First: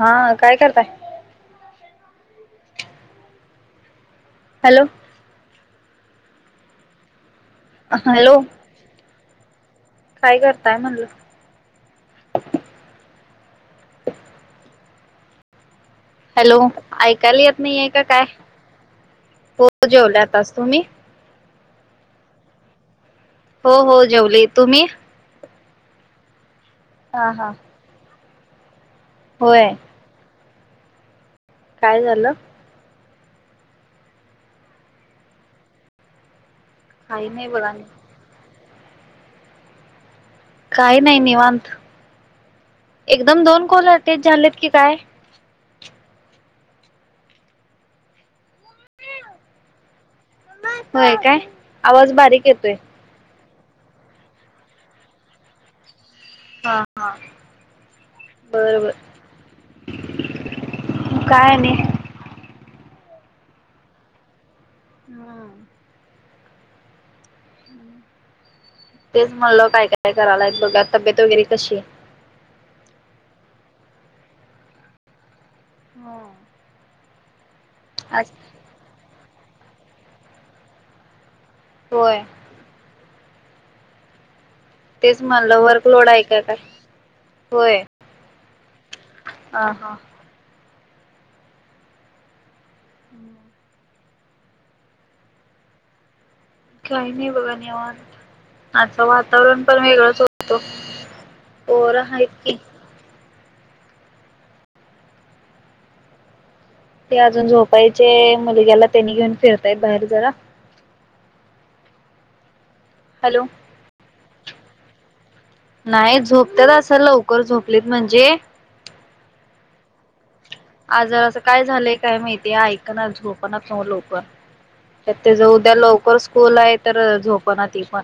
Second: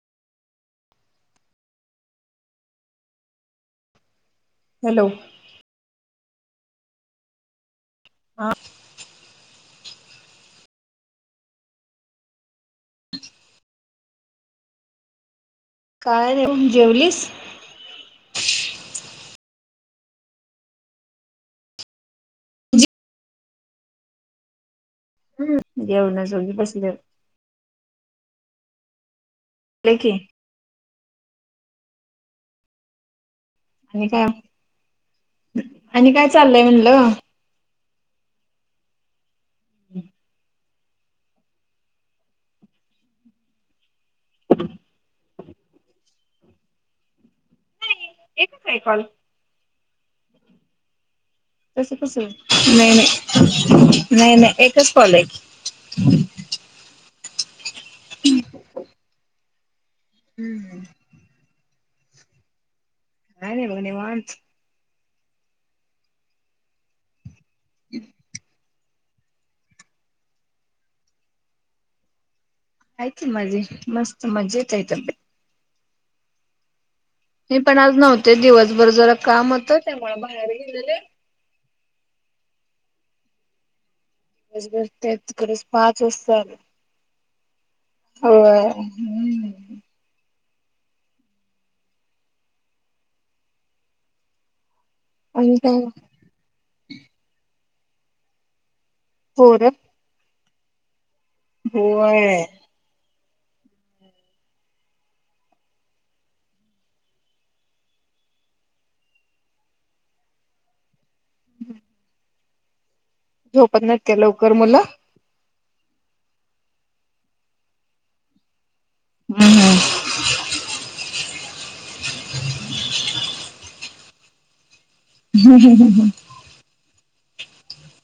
हा, काय करताय? हॅलो? हॅलो? काय करताय म्हणलं? काय हॅलो, नाही जेवलीस ऐकायला येत नाहीये, का काय? हो जेवल आताच, तुम्ही? हो, हो, जेवली तुम्ही? येऊन जाोगी बस [unintelligible] हा, हा. होय नकी [unintelligible] काय झालं? आणि काय? आणि काय चाललं? काई नाई बघा नि हम्. काही नाही निवांत, एकदम दोन कोल्या तेच झाल्यात की काय? नाही, एकच आहे कॉल. होय काय? तस आवाज कस, बारीक येतोय नाही, नाही. नाही, नाही, एकच कॉल हाय की. हा, हा. बर, बर. [inaudible] हं, हं. काय आणि? काय नाही बघ निवांत. हा. [inaudible] तेच म्हणल काय काय करालाय बघुया, तब्येत वगैरे कशी आहे? हाय की मजे मस्त मजेत आहे तब्बे हम. मी पण आज नव्हते दिवसभर जरा काम होतं त्यामुळं बाहेर गेलेले. होय. माझी बस त्या तेच म्हणलं तिकडंच पाच वर्कलोड आहे वाजता का काय आली. होय होय हा हम. हा हम् आणि काय मग काय नाही बघ आणि. निवांत आजचं वातावरण पोरं पण वेगळच हो तो पोरं हाईत होय की. ते अजून झोपायचे मुलग्याला त्यांनी घेऊन फिरतायत बाहेर जरा. हम् हॅलो झोपत नाहीत काय लव कर मुलं? नाही झोपतात असं लवकर झोपलीत म्हणजे हम्म हम्. आज जरासं काय झालंय काय माहिती ऐकनात, झोपणात नव्हं लवकर. त्या ते ज उद्या लवकर स्कूल आहेत तर झोपण त पण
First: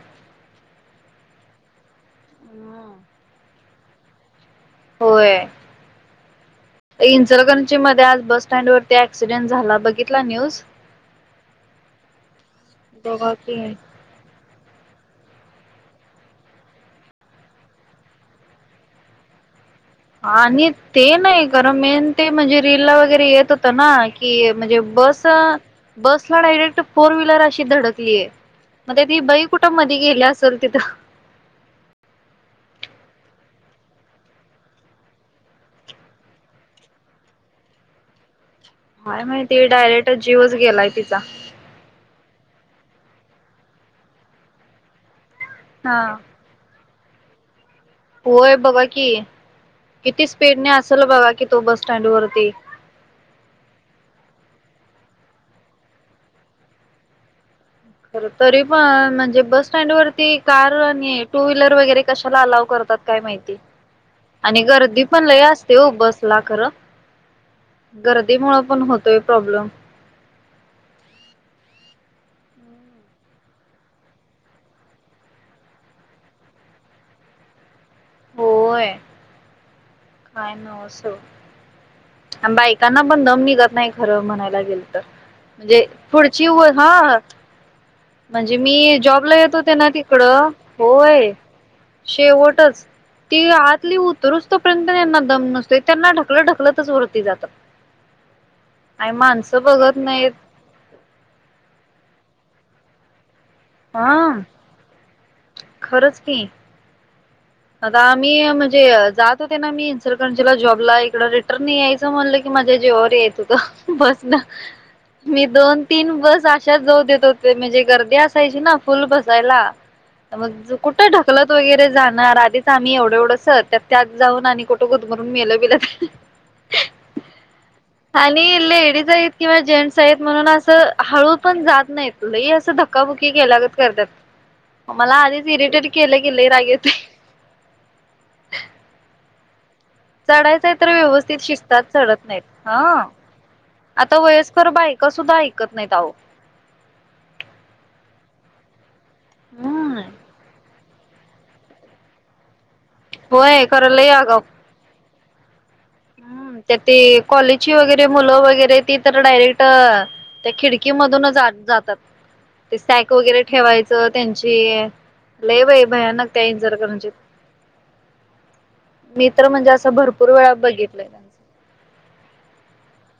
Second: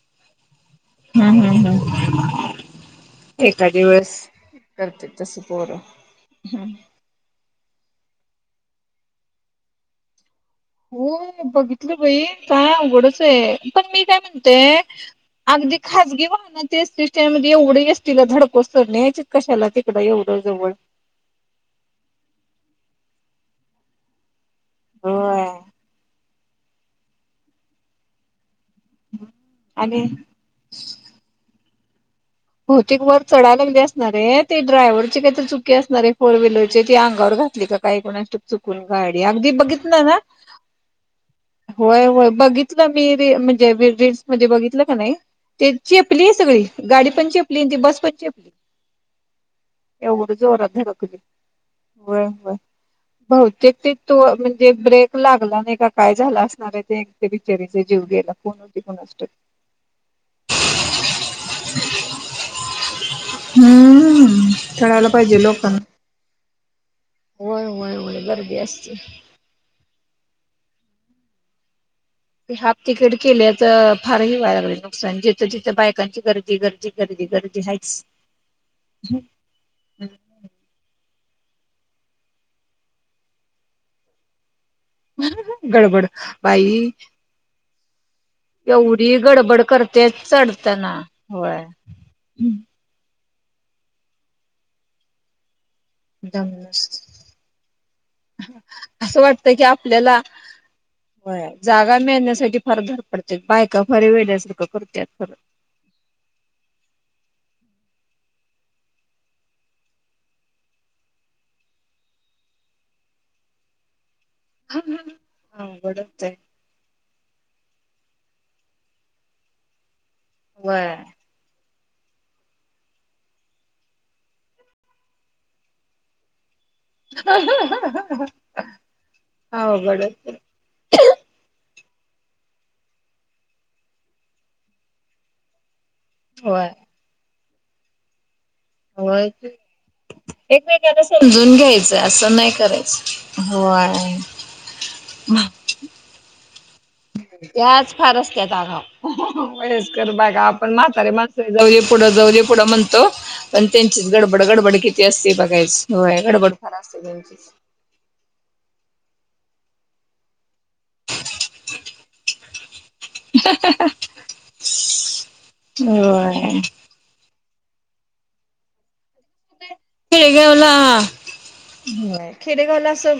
हम् हम् हम् एक दिवस करते तसं होय पोरं हम् कोची मध्ये आज बस स्टँडवरती क्सिडेंट झाला बघितला न्यूज हो बघितलं बई का उघडच बघा आहे की पण मी काय म्हणते ते अगदी खाजगी वाहनाची असतील त्या म एवढं अस तला धडको सर नाही कशाला ते आणि ते नाही कार मेन ते म्हणजे रीलला वगैरे येत ना की म्हणजे बस होय बस रेक्ट फोर व्हीलर अशी धडकली आहे. म ती बाई कुटं मध आणि गेली असेल तिथं भौतिक वर चढायला लागले असणारे ते ड्रायव्हरचे काही तर चुकी असणारे फोर व्हीलरचे ती अंगावर घातली का काही कोणा चु गाडी काय अगदी माहिती बघित ना डायरेक्ट ना जीवच गेलाय तिचा. होयय. बघितलं मी र म्हणजे रीलल््स मध्ये बघितलं का नाही. ते हा चेपली आहे सगळी गाडी पणजे ली ती बसपत चेपली होय बघा की किती एवढ जोरात स्पीडने असेल धडकली बघा की तो बस स्टँड वयय वरती. बहतेक ते तू म्ह जे ब्रेक लागला नाही का काय झाला असणार आहे ते एक खर तरी पण म्हणजे बस स्टँड वरती कार आणि टू व्हीलर वगैरे कशाला अलाव करतात काय माहिती. हम्म आणि गर्दी कळायला पण लय पाहिजे असते लोकांना. हो बसला खर होय होय होय गर्दी मु पण असते. होतोय प्रॉब्लेम ते हाफ तिकीट केल्याच फार ह वय नुकसान जिथं तिथं बायकांची गर्दी गर्दी गर्दी गर्दी हाच होय काय न अस बाईकांना पण दम निघत नाही खरं म्हणायला गेल. म्हणजे गडबड पुढची व बाई हा म्हणजे मी एवढी जॉबला येत गडबड होते ना करते तिकडं चढताना होय शेवटच ती आतली उतरुसतोपर्यंत त्यांना दम नसत. आणि असं वाटत माणसं की बघत आपल्याला नाहीत जागा मिळण्यासाठी वरधार पड बायका फारी हा वेद्यासारखं करतत खरं. खरंच की. आता आम्ही म्हणजे जात होते ना मी इन्सलकंजीला जॉबला इकड रिटर्न नाही यायचं म्हणलं की माझ्या जेवावर येत होतं बस. मी दोन तीन अवघडच आहे बस आशाच जाऊ देत होते. म्हणजे ते असायची ना फुल बसायला. मग व्हय कुठे ढकलत वगैरे. जाणार आण च आम्ही एवढं एवढ स त्यात त्यात जाऊन आणि कुठं गुदमरून मेल बेल त आणि लेडीज आहेत किंवा जेंट्स अवघडच आहेत आहे म्हणून अस हळू पण जात नाही तुला ह अस धक्काबुकी केला करत मला आधीच इरिटेट केले गेले व्हय. रागयेते. होय. चढायचंय तर एकमेकाला व्यवस्थित समजून शिस्तात घ्यायचं चढत असं नाहीत नाही हं करायचं. होय आता वयस्भर बायका सुद्धा ऐकत नाहीत आहो. याच फार असत्यात आगाव. हम्म वयस्कर बायका आपण म्हा तारी माणसं आहे, जाऊया पुढं जाऊदे पुढं म्हणतो. होय पण खरं लय त्यांचीच आगाव गडबड गडबड कि तेच ते बघायचं. हम्म, त्यात ते कॉलेजची वगैरे, मुलं वगैरे ती तर डायरेक्ट त्या खिडकी मधूनच आत जातात. ते सॅक वगैरे ठेवायचं त्यांची, लय बाय भयानक त्या होय. इंजरकरजीत मी तर म्हणजे असं भरपूर वेळा बघित आह होय, खेडेगावला असं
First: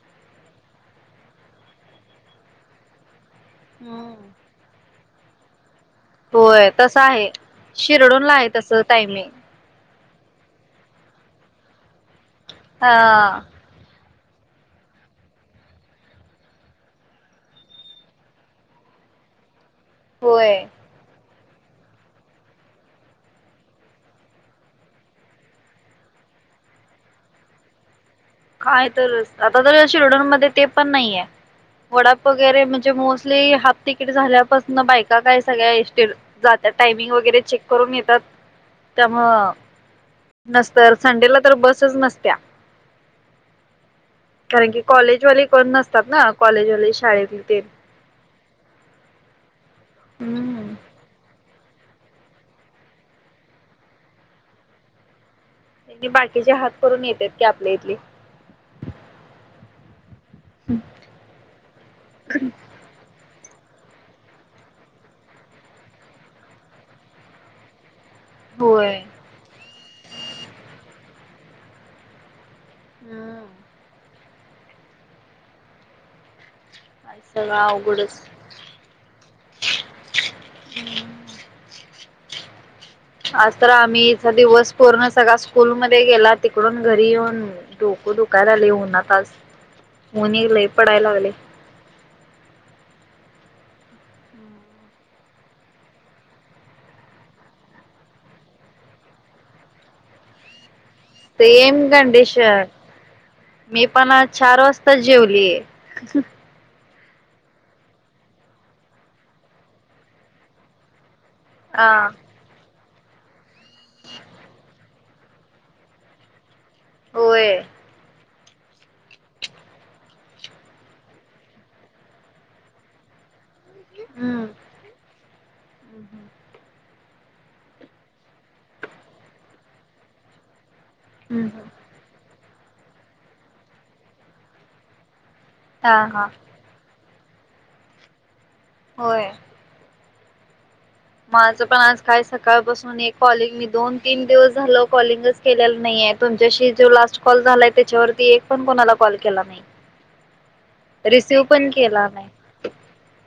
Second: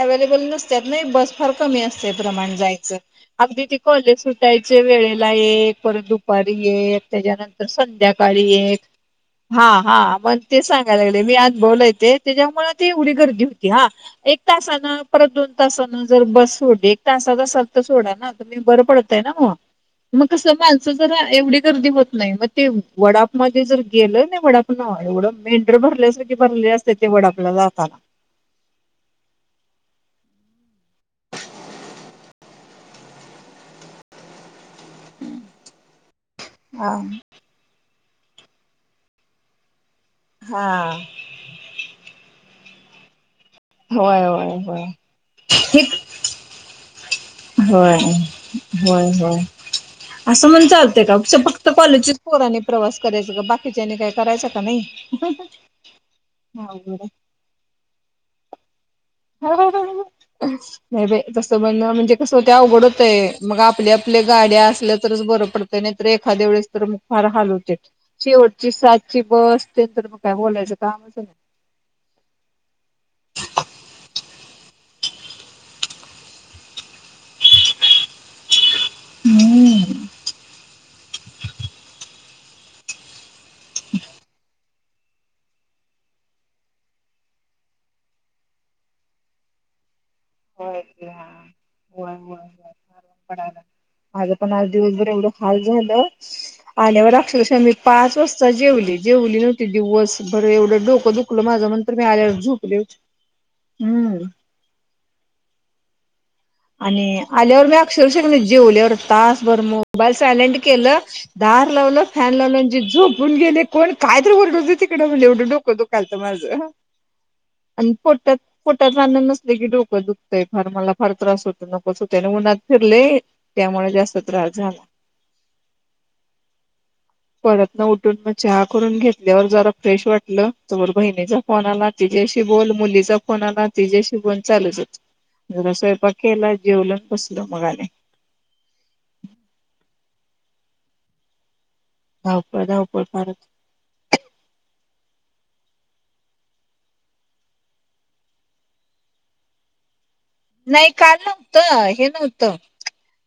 अवेलेबल नसत्यात नाही, बस फार कमी असतंय प्रमाण जायचं. अगदी ती हम्म कॉलेज सुटायच्या वेळेेत लाईक. परत दुपारी होय तसं एक, आहे त्याच्यानंतर शिरडूनला आहे संध्याकाळी एक. तसं टायमिंग हा हा. मग ते सांग यले. मी आज बोलयचे त्याच्यामुळे ती एवढी हा गर्दी होती हा. एक तासानं परत दोन तासानं जर बस सोडली, एक तासाचा असलं तर सोडा ना, तुम्ही बरं पडतय ना मग. मग कसं होय माणसं जरा एवढी गर्दी होत नाय. म ते वडाप मध्ये जर गेलं ना वडापनं एवढं में ढरं मारल्यासारखी असत्यात, त्या वडापला जाताना. काय तरच, आता तर या शिरढोण मध्ये तेपण नाहीये. वडाप वगैरे म्हणजे मोस्टली हाफ तिकीट झाल्या पसणं बायका काय सगळ्या एसटीला जात्यात. हा टाइमिंग वगैरे चेक करून येतात त्यामुळं नसतं हा यार, संडेला तर बसच नसत्या. होय होय कारण की, होय कॉलेजवाले कोण नसतात ना. कॉलेजवाले शाळेत ते होय होय होय. असं म्हणून हम्म चालतय का? शपक त्या कॉलेजच्याच पोरांनी प्रवास करायचा का, बाकीच्यांनी काय करायचा का नाही. बाकीचे हात अवघड करून येत्यात, की आपल्या इथली. [inaudible] नाही बाय तसं म्हणणं म्हणजे कसं होतंय, अवघड होतंय. मग आपल्या आपल्या गाड्या असल्या तरच बरं पडतंय, नाहीतर एखाद्या वेळेस तर मग फार होतंय. शेवटची होय सातची बस ते तर मग काय बोलायचं कामचं नाय. हा. आता सगळं अवघडच. आज तर आम्ही दिवस पूर्ण सगळा स्कूलमध्ये गेला तिकडून घरी येऊन डोक दुकाय लागलय उन्हात आज. उन्ह एक लई होय पडाय की लागलय. पडायलाय, माझ पण आज दिवसभर एवढं हाल झालं आल्यावर अक्षरशा मी पाच वाजता जेवले जेवले नव्हती दिवसभर एवढं डोक सेम कंडीश, मी पण हम्म चार वास ता जेवलीय. आणि आल्यावर मी अक्षरशा कणी जेवल्यावर तासभर मोबाईल सायलेंट केलं दार हा लावल फॅन लावलं जी झोपून गेले कोण कायतरी वरडूदे तीक एवढं डोकं दुकालत माझं. होय आणि पोटात पोटात अन्न नसल की डोकं दुखतंय फार मला फार त्रास होतय नकोच होतय आणि उन्हात फिरले. त्यामुळे जास्त हम्म त्रास झाला. हम्म परत ना उठून म चहा करून घेतल्यावर जरा फ्रेश वाटलं. तवर बहिणीचा फोला तीजशी बोल मुलीचा फोण आला तिजाशि बोल चालूच होत. जरा हा स्वयंपाक हा केला जेवलं. बसलो मग आणि होय. माझं पण आज काय धावपळ सकाळपसून धावपळ एक फारच कॉलिंग मी दोन तीन दिवस झाल कॉलिंगच केल्याल न्हयाय तुमच्याशी जो लास्ट कॉल झालाय त्याच्यावरती एक पण कोणाला कॉल केला नाही. नाही काल रिसिव्ह नव्हत पण हे केला नाही नव्हत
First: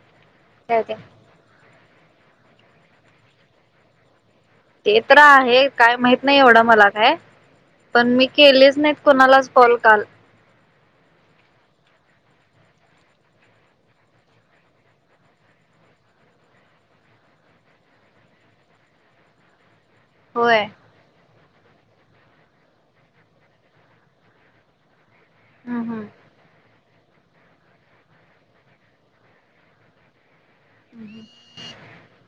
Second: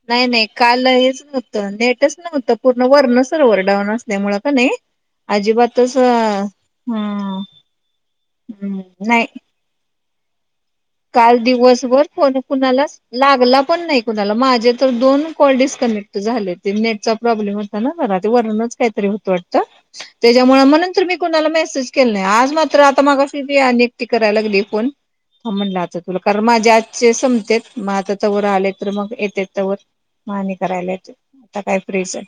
नाही नाही काय काल ते हेच नव्हतं नेट. तेच नव्हतं पूर्ण वर्ण सर्वर डाऊन असल्यामुळ. ते तर आहे काय माहित नाही एवढं मला काय हम्म पण मी केलेच हम्म नाहीत नाही कोणालाच कॉल काल. काल दिवसभर फोन कुणालाच लागला पण नाही कुणाला माझे तर दोन कॉल डिस्कनेक्ट झाले ते नेटचा प्रॉब्लेम होता ना जरा ते वरनच काहीतरी होत वाटत. त्याज्यामुळे होय म्हणून तर मी कोणाला मेसेज केल नाही आज मात्र आता मगशी अनेकएकटी कराय लागली फोन. म्हणल हम्म आता तुला कारण माझे आज से संमतेेत मग आता तवर आले तर मग येतेत तवर म आणि करायला येत हम्म आता काय फ्री च ये.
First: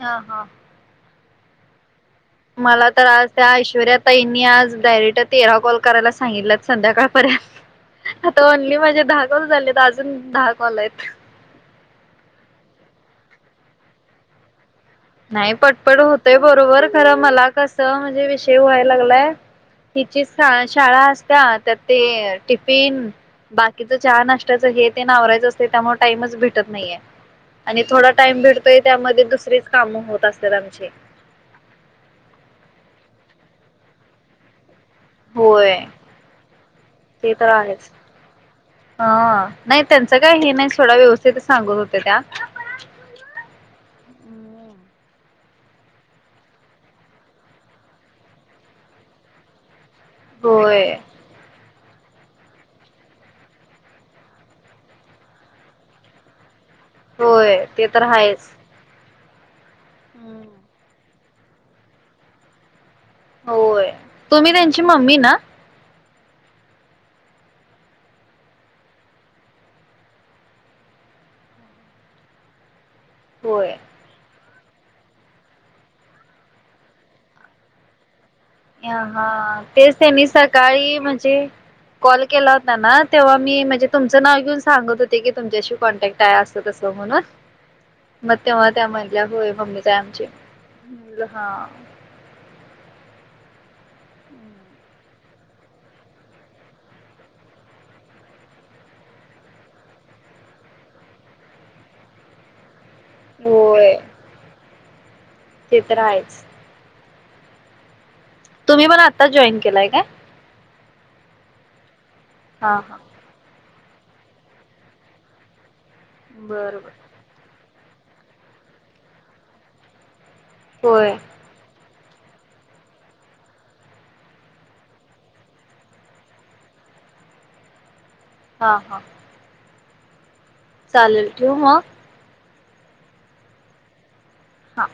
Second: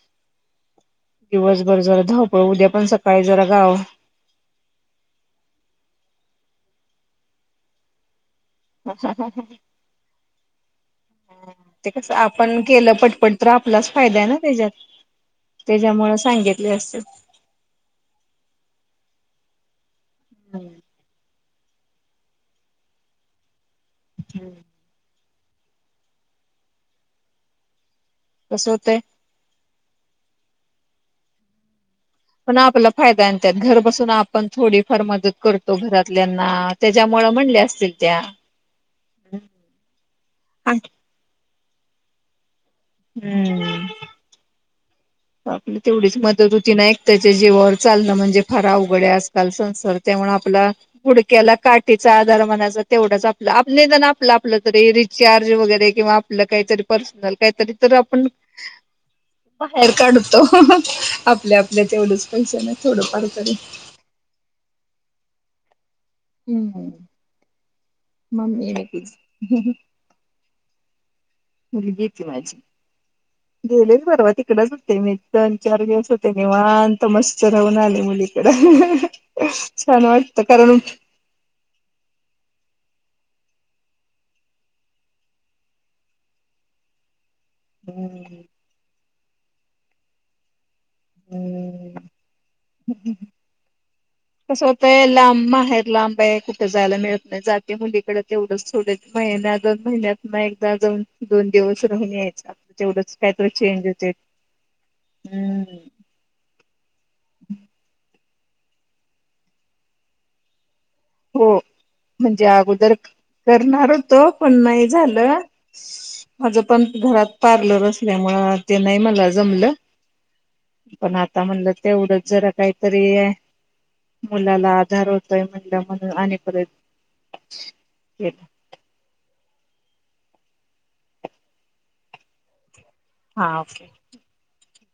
हा हा दिवसभर झ मला तर आज त्या ऐश्वर्या तईंनी आज डायरेक्ट तेरा कॉल करायला सांगितलं संध्याकाळपर्यंत आता ओनली माझे दहा कॉल झालेत. अजून दहा कॉल आहेत. पण तर आपलाच फायदा आहे ना त्याज्यात नाही पटपट होतय बरोबर खरं मला कसं म्हणजे विषय व्हायला लागलाय हिची सा शाळा असत्या त्यात ते टिफिन बाकीचं चहा नाष्ट्याचं हे तेन आवरायचं अस ते त्यामुळ टाईमच भेटत नाहीये आणि थोडा टाईम कसं भेडतोय होतंय त्यामध्ये दुसरीच काम होत असात्यात आमची. पण आपला फायदा हायन त्यात घर बसून आपण थोडी होय त्याच्यामुळे ते तर म्हणल्या आहेच असतील त्या हं नाय त्यांचं काय हे नाय सोडा व्यवस्थितच सांगत होत्या त्या हम्म. हूं आपली तेवढीच मदत होती ना एक त्याच्या जीवावर चालणं म्हणजे फार अवघड आहे आजकाल संसार. त्यामुळ आपला होय गुडक्याला काट तीचा आधार म्हणायचा तेवढाच आपलं आपलं निदान आपलं तरी रिचार्ज वगैरे किंवा आपलं काहीतरी पर्सनल होय काहीतरी ते तर आपण आहेच. अडकढूतो. आपल्या आपल्या तेवढ्याच पैशानं होय. तुम्ही त्यांची मम्मी ना हम्म मम्मी हाय तिची मुलगी ये माझी होय गेलेली परवा ती तिकडेच होते मी दोन चार दिवस होते निवांत मस्त राहून आले मुली अ हा तेच त्यांनी कारण सकाळी म्हणजे कॉल केला होता ना तेव्हा मी म्हणजे तुमचं नाव घेऊन सांगत होते की तुमच्याशी कॉन्टॅक्ट आहे असं तसं म्हणून म तेव्हा त्या म्हण होय मम्मीचं आहे आमची म्हणल हा कसं होतंय लांब बाहेर लांब आहे कुठे जायला मिळत नाही जाते मुलीकडे तेवढंच थोड महिन्या दोन महिन्यात ना एकदा जाऊन दोन दिवस राहून यायचे तेवढंच काहीतरी चेंज होय होते हम्म ते तर आहेच तुम्ही पण आत्ताच जॉईन केलाय काय हो म्हणजे हा अगोदर हा करणार होत पण नाही झालं माझं बरं पण बर घरात पार्लर अस त्यामुळं ते नाही मला जमलं होय पण आता म्हणलं तेवढंच जरा काहीतरी मुलाला आधार होतोय म्हण म्हण आणि परत केलं. हा हा चालेल ठेऊ मग हा ओके हा